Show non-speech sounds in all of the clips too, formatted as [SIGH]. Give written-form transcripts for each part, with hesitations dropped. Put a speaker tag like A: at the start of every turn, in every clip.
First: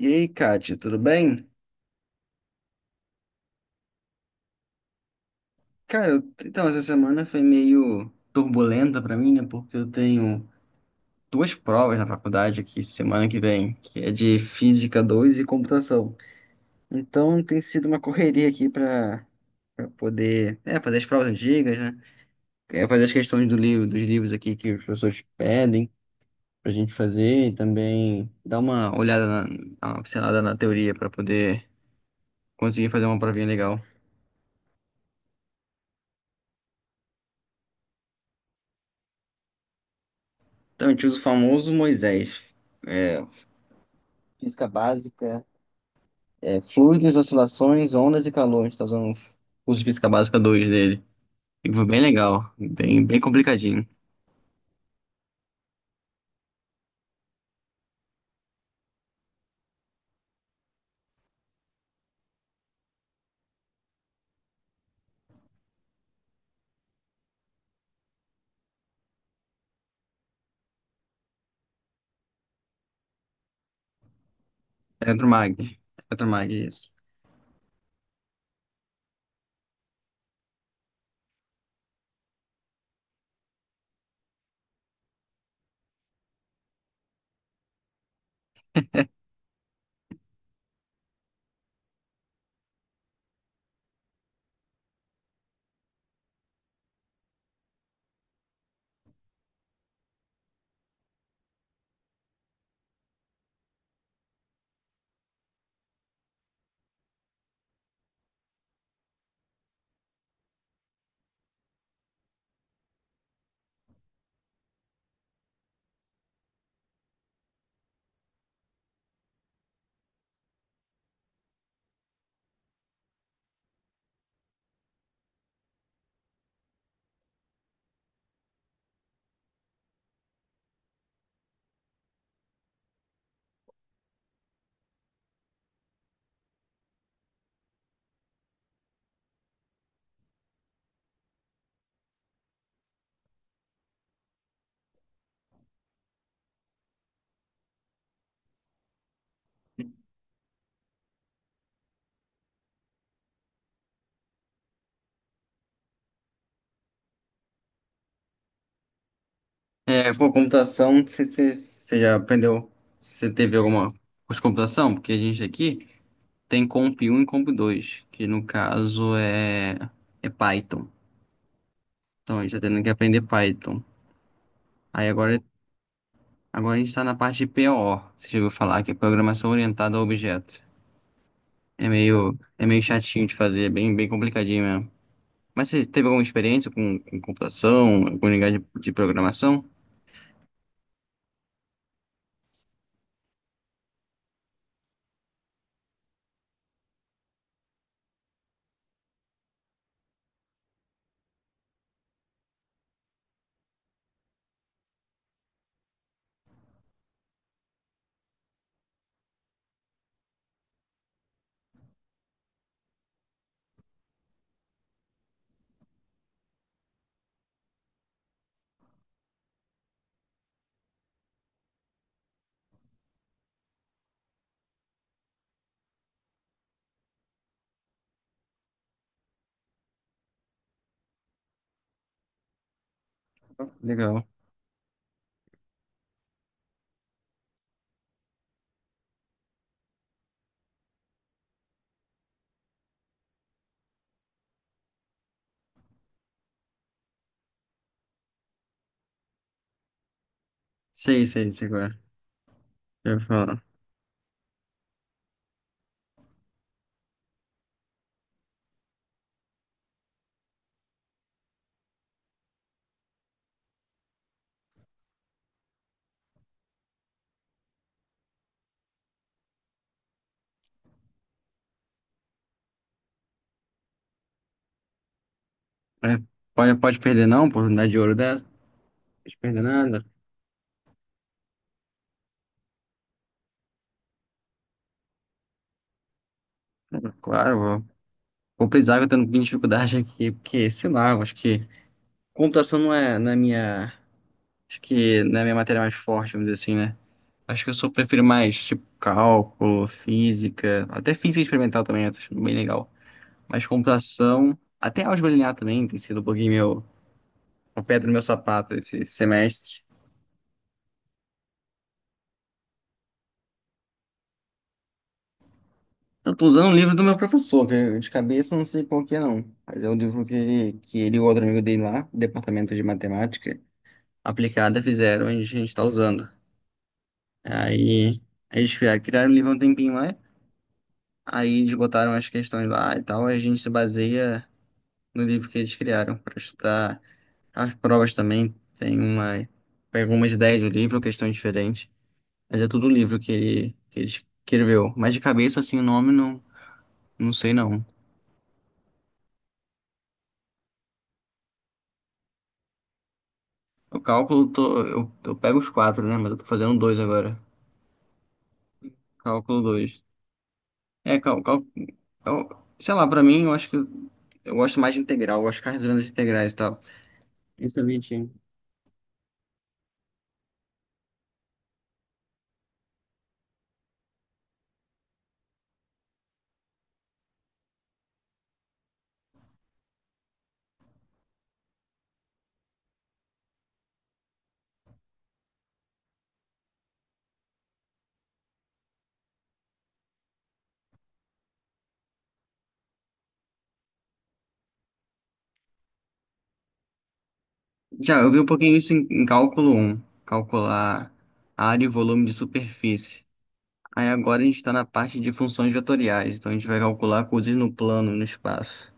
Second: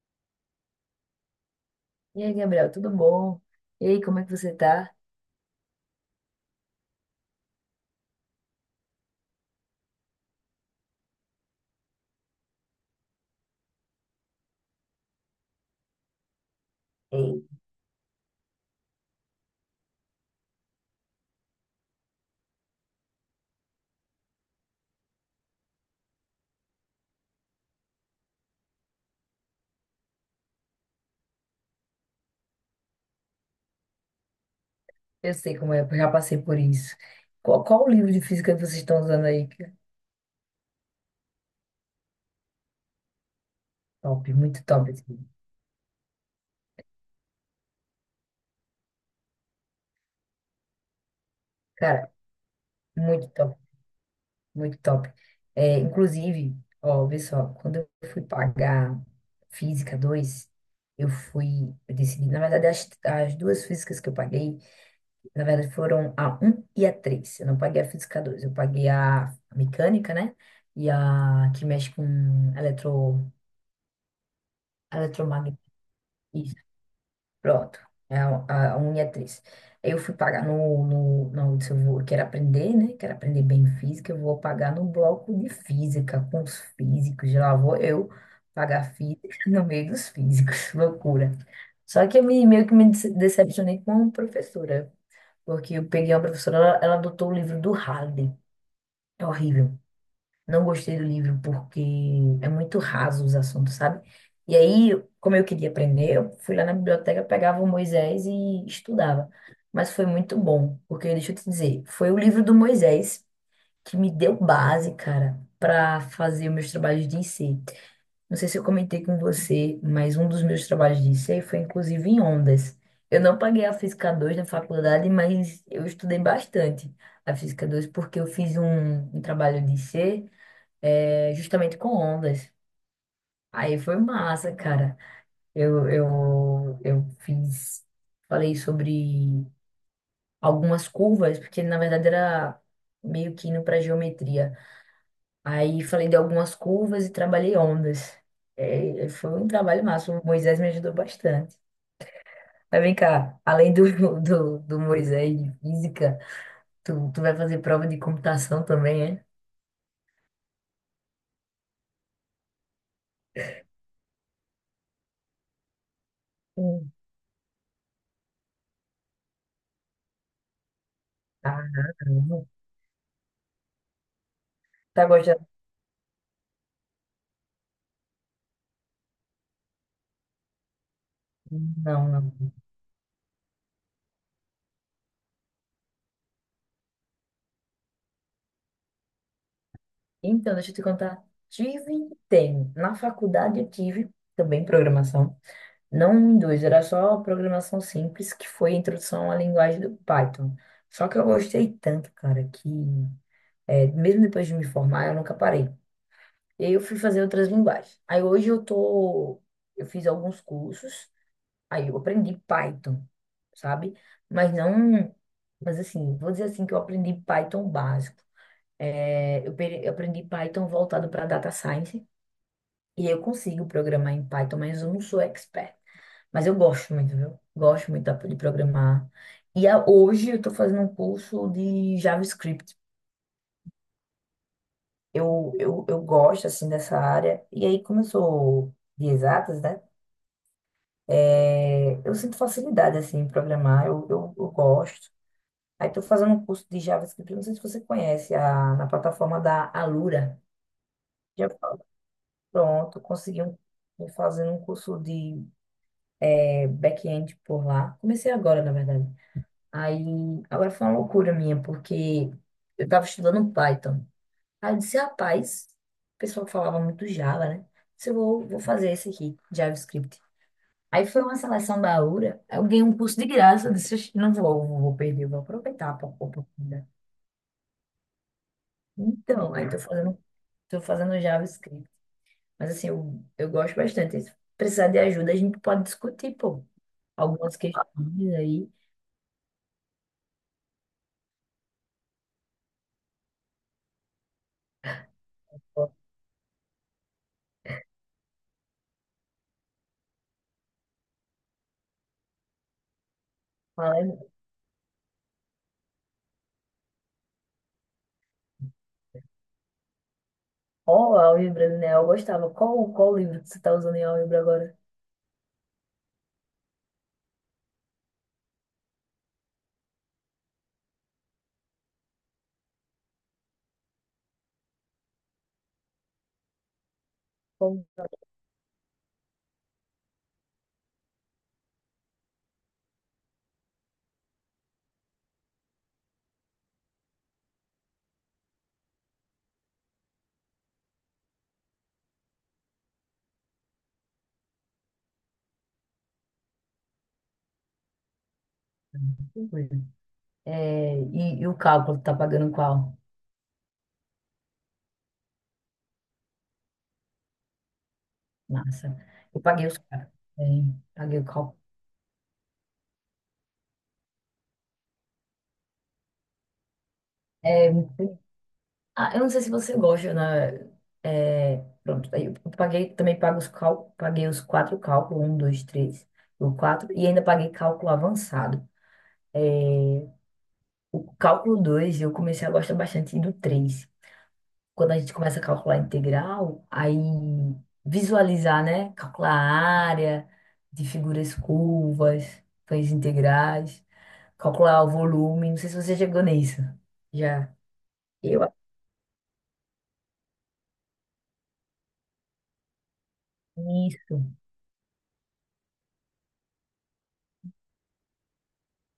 A: E aí, Kátia, tudo bem?
B: E aí, Gabriel, tudo bom? E aí, como é que você tá?
A: Cara, então essa semana foi meio turbulenta pra mim, né? Porque eu tenho duas provas na faculdade aqui semana que vem, que é de Física 2 e Computação. Então tem sido uma correria aqui pra poder, fazer as provas antigas, né? Fazer as questões do livro, dos livros aqui que os professores pedem pra gente fazer e também dar uma pincelada na teoria pra poder conseguir fazer uma provinha legal.
B: Eu sei como é, eu já passei por isso. Qual o livro de física que vocês estão usando aí, cara?
A: Então a gente usa o famoso Moisés. É,
B: Top, muito
A: Física
B: top, esse livro.
A: básica, fluidos, oscilações, ondas e calores. Tá usando o curso de física básica 2 dele. E foi bem
B: Cara,
A: legal, bem, bem
B: muito top,
A: complicadinho.
B: muito top. É, inclusive, ó, vê só, quando eu fui pagar Física 2, eu decidi, na verdade, as duas físicas que eu paguei, na verdade, foram a um e a 3. Eu não paguei a Física 2, eu paguei a mecânica, né? E a que mexe com eletro,
A: Eletromag.
B: eletromagnetismo.
A: Eletromag,
B: Isso,
A: isso.
B: pronto. É a unha é três. Eu fui pagar no se eu vou, eu quero aprender, né? Quero aprender bem física, eu vou pagar no bloco de física, com os físicos. Lá vou eu pagar física [LAUGHS] no meio dos físicos. [LAUGHS] Loucura. Só que meio que me decepcionei com a professora, porque eu peguei uma professora, ela adotou o livro do Halliday. É horrível. Não gostei do livro porque é muito raso os assuntos, sabe? E aí, como eu queria aprender, eu fui lá na biblioteca, pegava o Moisés e estudava. Mas foi muito bom, porque deixa eu te dizer, foi o livro do Moisés que me deu base, cara, para fazer meus trabalhos de IC. Não sei se eu comentei com você, mas um dos meus trabalhos de IC foi inclusive em ondas. Eu não paguei a Física 2 na faculdade, mas eu estudei bastante a Física 2 porque eu fiz um trabalho de IC, é, justamente com ondas. Aí foi massa, cara. Eu falei sobre algumas curvas, porque na verdade era meio que indo para geometria. Aí falei de algumas curvas e trabalhei ondas. É, foi um trabalho massa. O Moisés me ajudou bastante. Mas vem cá, além [LAUGHS] do Moisés de física, tu vai fazer prova de computação também, é?
A: É, pô, computação, não sei se você já aprendeu, se você teve alguma curso de computação, porque a gente aqui tem
B: Sim.
A: Comp um e Comp 2, que no caso é Python.
B: Ah,
A: Então a
B: não.
A: gente tá tendo que aprender Python.
B: Tá
A: Aí agora,
B: gostando?
A: agora a gente tá na parte de PO, você já ouviu falar, que é Programação Orientada a Objetos. É
B: Não, não.
A: meio, é meio chatinho de fazer, é bem, bem complicadinho mesmo. Mas você teve alguma experiência com computação, com linguagem de programação?
B: Então, deixa eu te contar. Tive, tem. Na faculdade eu tive também programação. Não em dois, era só programação simples, que foi a introdução à linguagem do Python. Só que eu gostei tanto, cara, que é, mesmo depois de me formar, eu nunca parei. E aí eu fui fazer outras linguagens. Aí hoje eu tô. Eu fiz alguns cursos, aí eu aprendi Python, sabe? Mas não. Mas assim, vou dizer assim que eu aprendi Python básico. É, eu aprendi Python voltado para data science e eu consigo programar em Python, mas eu não sou expert. Mas eu gosto muito, viu? Gosto muito de programar. E hoje eu estou fazendo um curso de JavaScript.
A: Legal.
B: Eu gosto, assim, dessa área. E aí, como eu sou de exatas, né? É, eu sinto facilidade, assim, em programar. Eu gosto. Aí estou fazendo um curso de JavaScript. Não sei se você conhece, na plataforma da Alura.
A: Sei, sei, sei qual é.
B: Pronto,
A: Eu
B: consegui um,
A: falo.
B: tô fazendo um curso de back-end por lá. Comecei agora, na verdade. Aí, agora foi uma loucura minha, porque eu tava estudando Python. Aí eu disse, rapaz, o pessoal falava muito Java, né? Disse, eu vou fazer esse aqui, JavaScript. Aí foi uma seleção da URA, aí eu ganhei um curso de graça. Eu disse, "Oxe, não vou, não vou perder, eu vou aproveitar a
A: É, pode,
B: oportunidade."
A: pode perder não, oportunidade de ouro dessa. Pode
B: Então,
A: perder
B: aí
A: nada.
B: tô fazendo JavaScript. Mas assim, eu gosto bastante. Se precisar de ajuda, a gente pode discutir, pô, algumas
A: Claro, vou,
B: questões
A: vou
B: aí.
A: precisar, que eu tô tendo dificuldade aqui, porque, sei lá, eu acho que computação não é na minha, acho que não é a minha matéria mais forte, vamos dizer assim, né? Acho que eu sou, prefiro mais, tipo, cálculo, física, até física experimental também, eu tô achando bem legal. Mas
B: Fala aí.
A: computação, até álgebra linear também tem sido um pouquinho meu, uma pedra no meu sapato esse semestre.
B: Qual é o livro, né? Eu gostava. Qual o livro que você está usando em livro agora?
A: Eu tô usando um livro do meu professor, que de cabeça eu não sei qual que é não, mas é um livro que ele e o outro amigo dele lá, do Departamento de Matemática Aplicada, fizeram e a gente tá usando.
B: Qual?
A: Aí eles criaram o livro há um tempinho lá, aí eles botaram as questões lá e tal, aí a gente se baseia no livro que eles criaram para estudar as provas também, tem uma, pega algumas ideias do livro, questões diferentes. Mas é tudo livro que ele escreveu. Mas de cabeça, assim, o nome não, não sei não.
B: É, e o cálculo, tá pagando qual?
A: O cálculo, eu pego os quatro, né? Mas eu tô fazendo dois agora.
B: Massa. Eu
A: Cálculo
B: paguei os
A: dois.
B: caras. É,
A: É,
B: paguei o
A: cal,
B: cálculo.
A: eu- sei lá, pra mim, eu acho que eu gosto mais de integral. Eu gosto de ficar resolvendo as integrais e tal.
B: É,
A: Isso é bonitinho.
B: ah, eu não sei se você gosta, né? É, pronto, aí eu paguei, também paguei os quatro cálculos, um, dois, três, o quatro, e ainda paguei cálculo avançado. O cálculo 2 eu comecei a gostar bastante do três. Quando a gente começa a calcular integral, aí visualizar, né? Calcular a área de figuras curvas, feitas integrais, calcular o volume. Não sei se você chegou nisso. Já.
A: Já, eu vi
B: Eu.
A: um pouquinho isso em cálculo um. Calcular área e volume de superfície. Aí
B: Isso.
A: agora a gente está na parte de funções vetoriais. Então a gente vai calcular coisas no plano, no espaço.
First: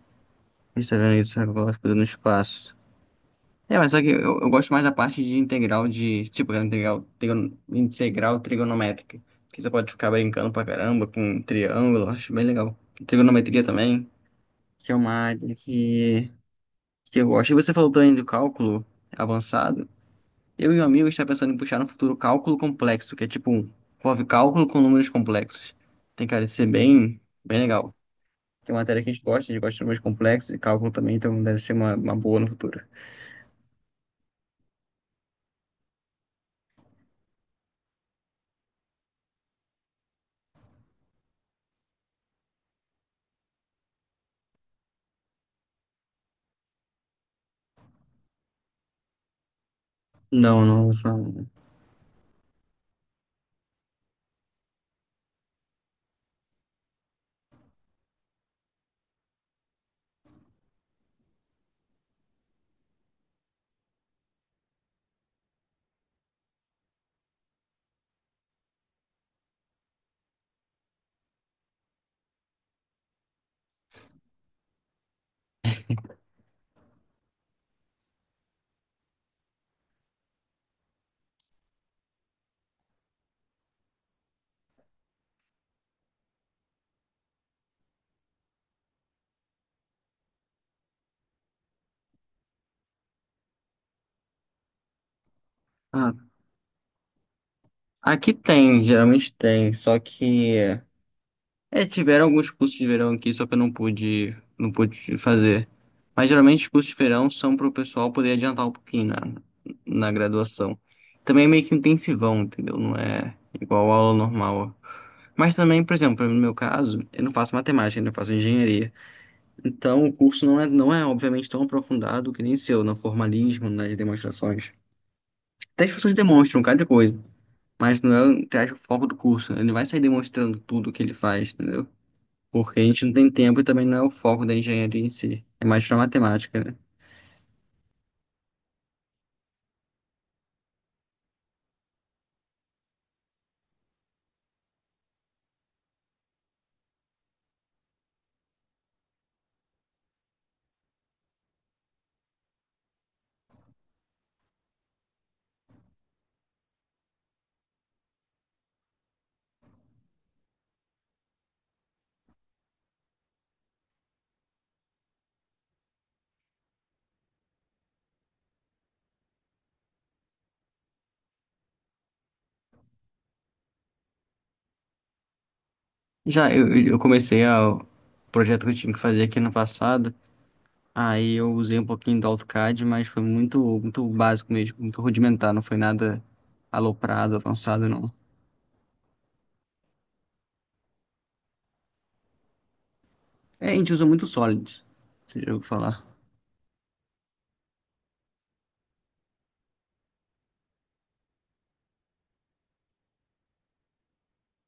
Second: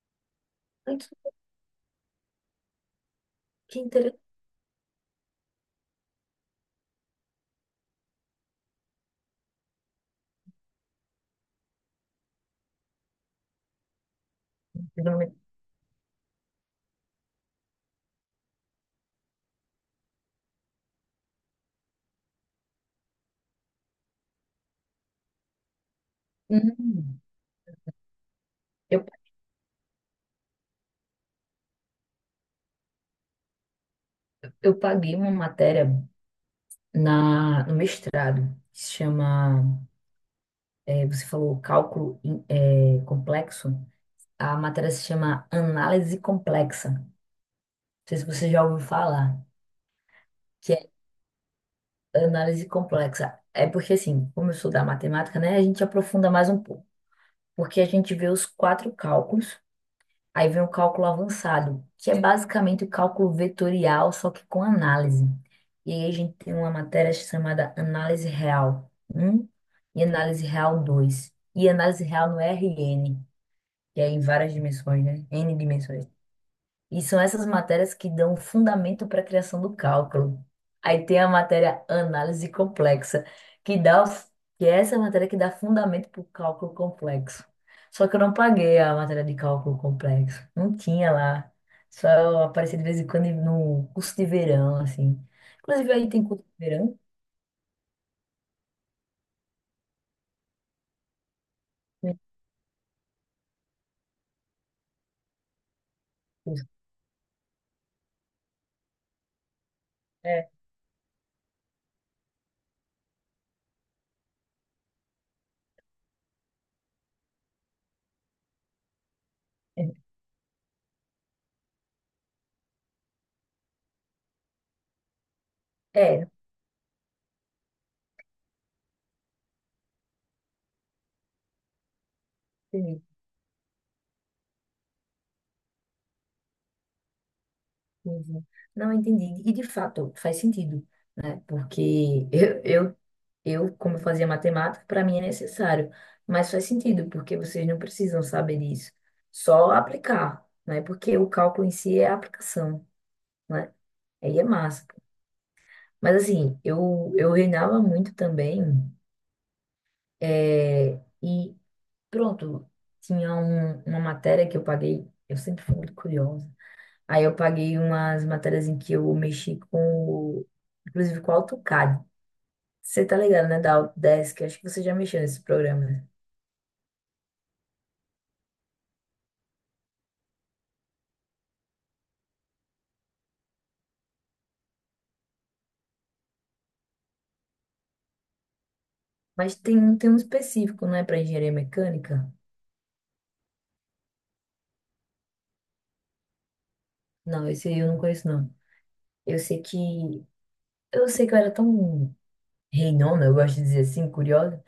A: A gente tá
B: Ai,
A: vendo
B: Que
A: isso agora, coisas no espaço. É,
B: que
A: mas só que eu gosto mais da parte de integral de, tipo, integral trigonométrica. Que você pode ficar brincando pra caramba com triângulo, acho bem legal. Trigonometria também, que é uma
B: interessante.
A: área que eu gosto. E você falou também do cálculo avançado. Eu e um amigo está pensando em puxar no futuro cálculo complexo, que é tipo, envolve cálculo com números complexos. Tem cara de ser
B: Hum,
A: bem, bem legal. Que é uma matéria
B: eu,
A: que a gente gosta de números complexos e cálculo também, então deve ser uma, boa no futuro.
B: eu paguei uma matéria no mestrado, que se chama, é, você falou cálculo complexo. A matéria se chama Análise Complexa. Não sei se você já ouviu falar,
A: Não,
B: que
A: não,
B: é
A: não.
B: análise complexa. É porque, assim, como eu sou da matemática, né, a gente aprofunda mais um pouco. Porque a gente vê os quatro cálculos, aí vem o cálculo avançado, que é basicamente o cálculo vetorial, só que com análise. E aí a gente tem uma matéria chamada Análise Real um e Análise Real dois. E análise real no RN, que é em várias dimensões, né? N dimensões. E são essas matérias que dão fundamento para a criação do cálculo. Aí tem a matéria análise complexa, que dá, o- que é essa matéria que dá fundamento para o cálculo complexo. Só que eu não paguei a matéria de cálculo complexo. Não tinha lá. Só aparecia de vez em quando no curso de verão, assim. Inclusive, aí
A: Ah,
B: tem curso de verão,
A: aqui tem, geralmente tem, só que
B: né?
A: tiveram alguns cursos de verão aqui, só que eu não pude, não pude fazer. Mas geralmente os cursos de verão são para o pessoal poder adiantar um pouquinho na
B: É,
A: graduação. Também é meio que intensivão, entendeu? Não é igual a aula normal. Mas também, por exemplo, no meu caso, eu não faço matemática, eu faço engenharia.
B: é,
A: Então o
B: [LAUGHS]
A: curso não é, não é obviamente tão aprofundado que nem o seu, no formalismo, nas demonstrações. Até as pessoas
B: é,
A: demonstram cada coisa, mas não é, entre aspas, o foco do curso. Ele não vai sair demonstrando tudo o que ele faz, entendeu? Porque a
B: entendi.
A: gente não tem tempo e também não é o foco da engenharia em si. É mais pra matemática, né?
B: Entendi. Não entendi. E de fato, faz sentido. Porque eu como eu fazia matemática, para mim é necessário, mas faz sentido, porque vocês não precisam saber disso, só aplicar, né? Porque o cálculo em si é a aplicação, né? Aí é massa. Mas assim, eu reinava muito também, é, e pronto, tinha uma matéria que eu paguei, eu sempre fui muito curiosa, aí eu paguei umas matérias em que eu mexi o- inclusive com o AutoCAD. Você tá ligado, né, da Autodesk? Acho que você já mexeu nesse programa, né?
A: Já eu, eu comecei o projeto que eu tive que fazer aqui no passado. Aí eu usei um pouquinho do AutoCAD, mas foi muito, muito básico mesmo, muito rudimentar, não foi nada aloprado, avançado, não.
B: Mas tem um específico, não é para engenharia mecânica?
A: É, a gente usa muito Solid, se eu falar.
B: Não, esse aí eu não conheço, não. Eu sei que... Eu sei que eu era tão reinona, eu gosto de dizer assim, curiosa.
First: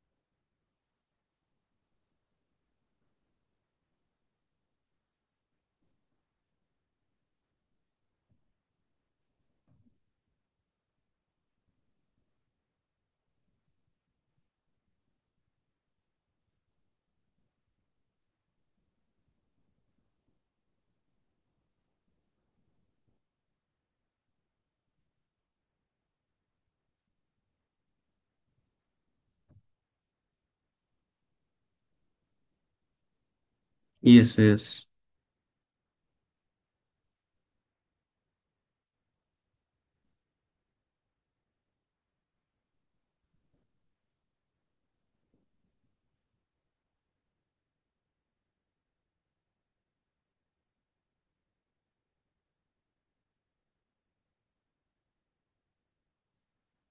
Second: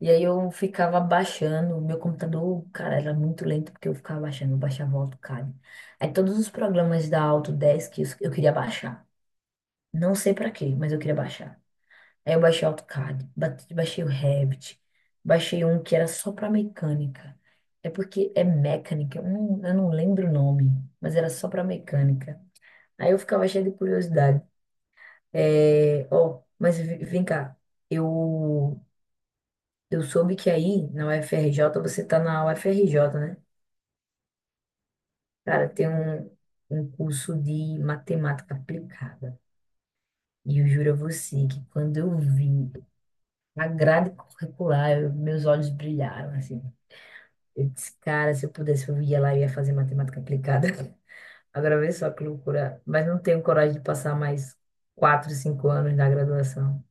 B: E aí eu ficava baixando. O meu computador, cara, era muito lento porque eu ficava baixando. Eu baixava o AutoCAD. Aí todos os programas da Autodesk eu queria baixar. Não sei para quê, mas eu queria baixar. Aí eu baixei o AutoCAD, baixei o Revit, baixei um que era só para mecânica. É porque é mecânica, eu não lembro o nome, mas era só para mecânica. Aí eu ficava cheio de curiosidade. É, ó, mas vem cá, eu, eu soube que aí na UFRJ, você tá na UFRJ, né?
A: Isso, isso.
B: Cara, tem um curso de matemática aplicada. E eu juro a você que quando eu vi a grade curricular, meus olhos brilharam, assim. Eu disse, cara, se eu pudesse, eu ia lá e ia fazer matemática aplicada. [LAUGHS] Agora vê só que loucura. Mas não tenho coragem de passar mais 4, 5 anos na graduação.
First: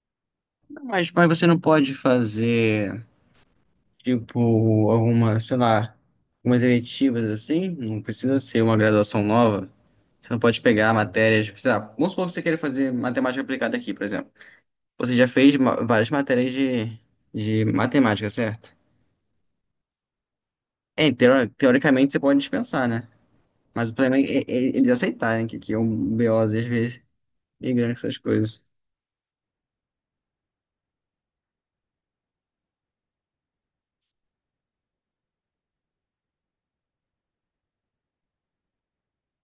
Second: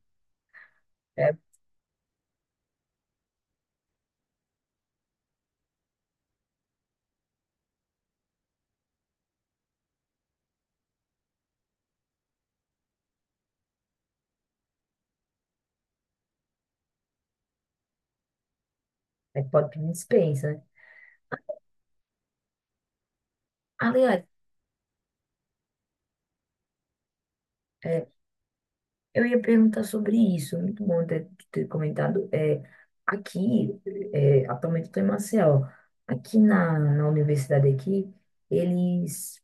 A: Mas
B: É,
A: você não pode fazer? Tipo, algumas sei lá, algumas eletivas assim, não precisa ser uma graduação nova. Você não pode pegar matérias, tipo, sei lá, vamos supor que você queira fazer matemática aplicada aqui, por exemplo. Você já fez várias matérias de matemática, certo?
B: é, pode pedir dispensa, né?
A: É, teoricamente você pode dispensar, né? Mas o problema
B: Aliás,
A: é, é eles aceitarem que é um BOzinho, às vezes, migrando com
B: é,
A: essas coisas.
B: eu ia perguntar sobre isso. Muito bom ter comentado. É, aqui, é, atualmente eu estou em Maceió. Aqui na universidade aqui, eles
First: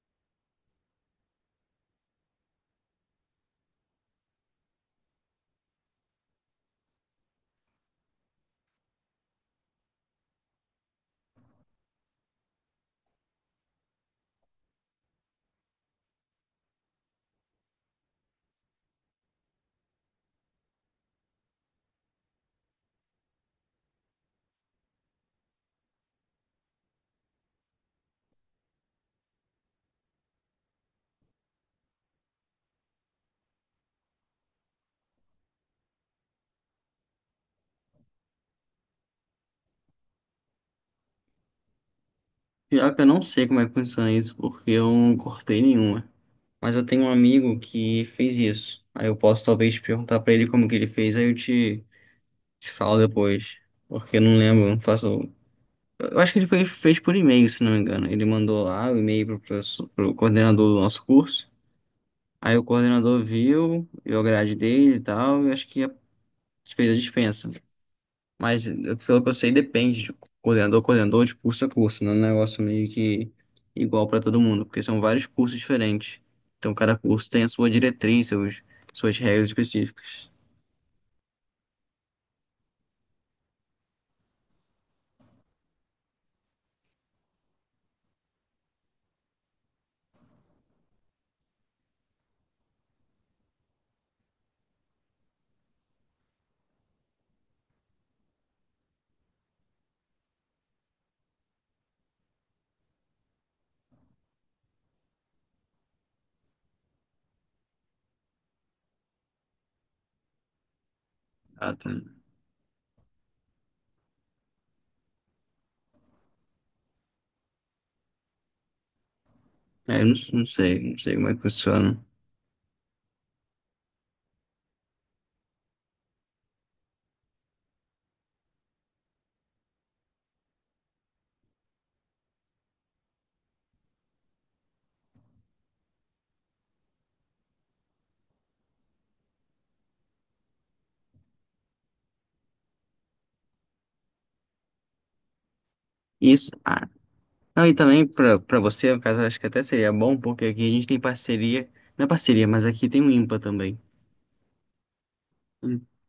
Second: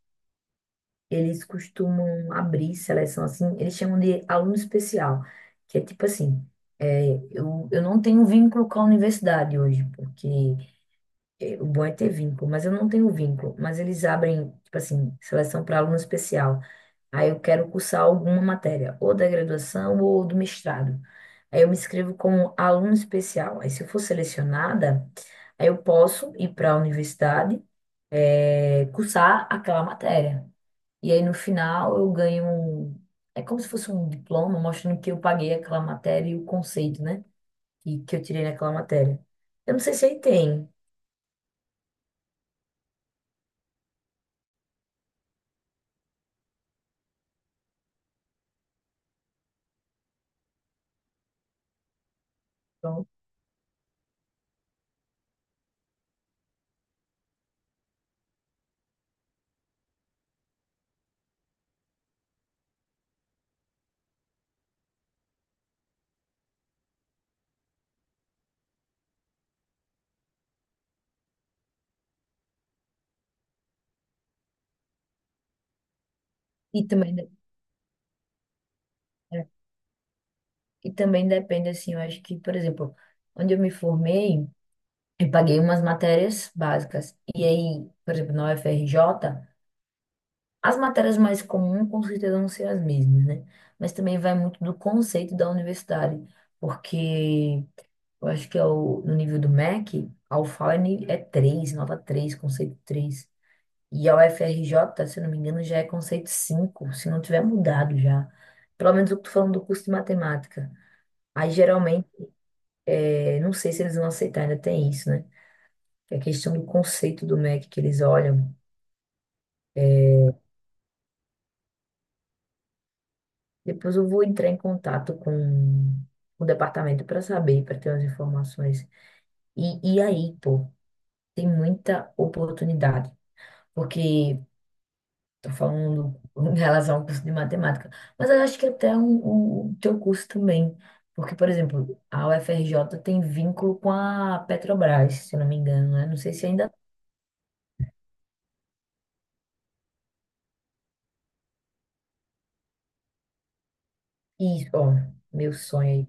B: eles costumam abrir seleção assim, eles chamam de aluno especial, que é tipo assim, é, eu não tenho vínculo com a universidade hoje, porque é, o bom é ter vínculo, mas eu não tenho vínculo, mas eles abrem, tipo assim, seleção para aluno especial. Aí eu quero cursar alguma matéria, ou da graduação ou do mestrado. Aí eu me inscrevo como aluno especial. Aí se eu for selecionada, aí eu posso ir para a universidade, é, cursar aquela matéria. E aí no final eu ganho um. É como se fosse um diploma mostrando que eu paguei aquela matéria e o conceito, né? E que eu tirei naquela matéria. Eu não sei se aí tem.
A: Pior que eu não sei como é que funciona isso, porque eu não cortei nenhuma. Mas eu tenho um amigo que fez isso. Aí eu posso talvez te perguntar pra ele como que ele fez, aí eu te falo
B: Então,
A: depois. Porque eu não lembro, não faço. Eu acho que ele foi, fez por e-mail, se não me engano. Ele mandou lá o e-mail pro, pro coordenador do nosso curso. Aí o coordenador viu, a grade dele e tal, e acho que fez a dispensa. Mas pelo que eu sei, depende de coordenador, a coordenador, de curso a curso. Não é um negócio meio que igual para todo mundo, porque são vários cursos diferentes. Então
B: e
A: cada
B: também, de-
A: curso tem a sua diretriz, seus, suas
B: é,
A: regras específicas.
B: e também depende, assim, eu acho que, por exemplo, onde eu me formei, eu paguei umas matérias básicas. E aí, por exemplo, na UFRJ, as matérias mais comuns com certeza vão ser as mesmas, né? Mas também vai muito do conceito da universidade, porque eu acho que é no nível do MEC, a UFAL é é 3 nota 3 conceito três. E a UFRJ, se eu não me engano, já é conceito 5 se não tiver mudado já. Pelo menos eu tô falando do curso de matemática. Aí,
A: Ah, tá.
B: geralmente, é, não sei se eles vão aceitar, ainda tem isso, né? Que é a questão do conceito do MEC que eles olham.
A: É, eu não, não sei, não sei como é que funciona.
B: Depois eu vou entrar em contato com o departamento para saber, para ter as informações. E, e aí, pô, tem muita oportunidade. Porque estou falando em relação ao curso de matemática, mas eu acho que até o teu curso também, porque, por exemplo, a UFRJ tem vínculo com a Petrobras, se eu não me engano, né? Não sei se
A: Isso.
B: ainda...
A: Ah, não, e também para você, no caso, acho que até seria bom, porque aqui a gente tem parceria. Não é parceria, mas aqui tem o IMPA também.
B: Isso, ó, meu
A: Hum.
B: sonho aí.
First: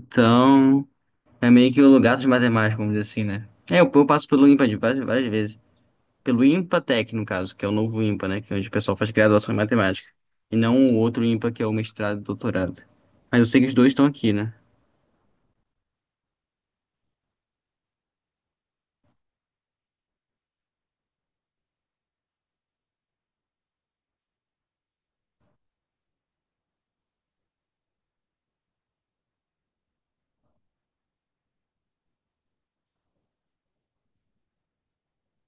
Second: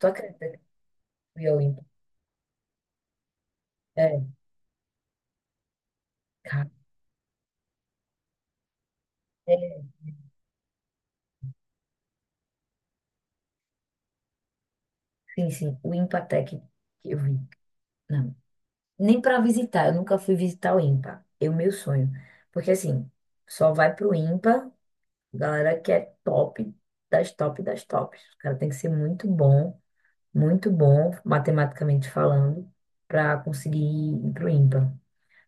B: Tu acredita que eu
A: é
B: ia ao
A: meio que
B: IMPA?
A: o lugar dos matemáticos, vamos dizer assim, né? É, eu
B: É,
A: passo pelo IMPA de várias, várias vezes. Pelo
B: cara,
A: IMPATEC, no caso, que é o novo IMPA, né? Que é onde o pessoal faz graduação em
B: é,
A: matemática. E não o outro IMPA, que é o mestrado e doutorado. Mas eu sei que os dois estão aqui, né?
B: sim, sim, o IMPATEC que eu vi. Não, nem para visitar, eu nunca fui visitar o IMPA, é o meu sonho. Porque, assim, só vai pro IMPA, galera que é top das tops. O cara tem que ser muito bom, matematicamente falando, para conseguir ir para o IMPA,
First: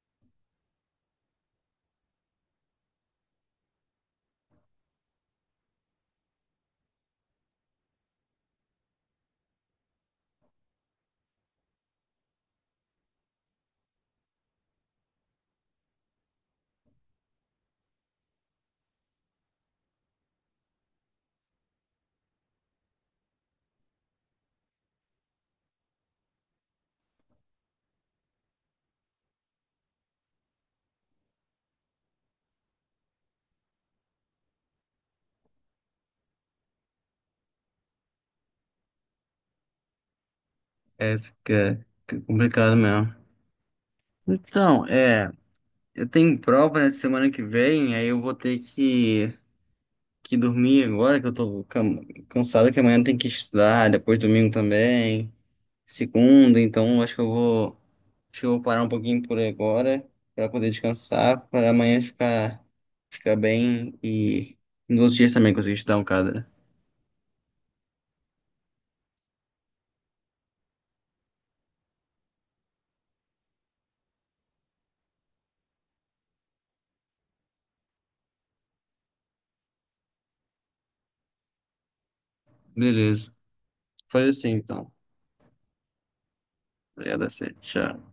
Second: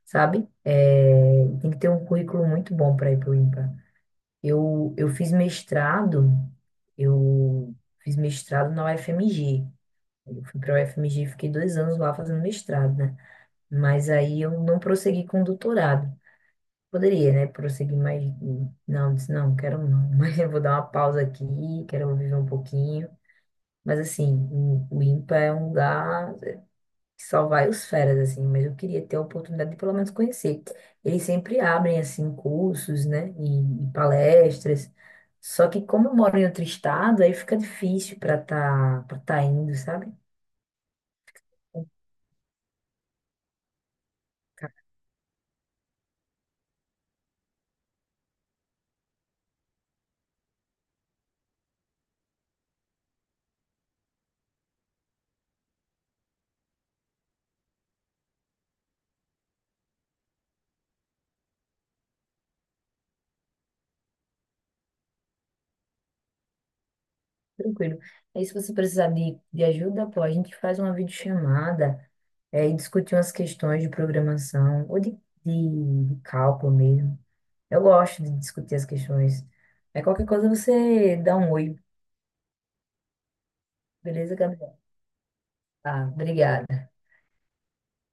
B: sabe? É, tem que ter um currículo muito bom para ir para o IMPA. Eu fiz mestrado, eu fiz mestrado na UFMG. Eu fui para a UFMG, e fiquei 2 anos lá fazendo mestrado, né? Mas aí eu não prossegui com o doutorado. Poderia, né? Prosseguir, mas não, disse, não, quero não. [LAUGHS] Mas eu vou dar uma pausa aqui, quero viver um pouquinho. Mas assim, o IMPA é um lugar que só vai os feras, assim, mas eu queria ter a oportunidade de pelo menos conhecer. Eles sempre abrem, assim, cursos, né, e palestras. Só que como eu moro em outro estado, aí fica difícil para tá indo, sabe?
A: É, fica,
B: É.
A: fica complicado mesmo. Então, eu tenho prova na semana que vem, aí eu vou ter que dormir agora, que eu tô cansado, que amanhã tem que estudar, depois domingo também. Segunda, então acho que eu vou parar um pouquinho por agora para poder descansar, para amanhã ficar bem e nos outros dias também conseguir estudar um cadra.
B: Tranquilo. Aí se você precisar de ajuda, pô, a gente faz uma videochamada, e discute umas questões de programação ou de cálculo mesmo. Eu gosto de discutir as questões. É qualquer coisa você dá um oi,
A: Beleza. Faz
B: beleza,
A: assim
B: Gabriel?
A: então.
B: Ah, obrigada.
A: Obrigado a você. Tchau.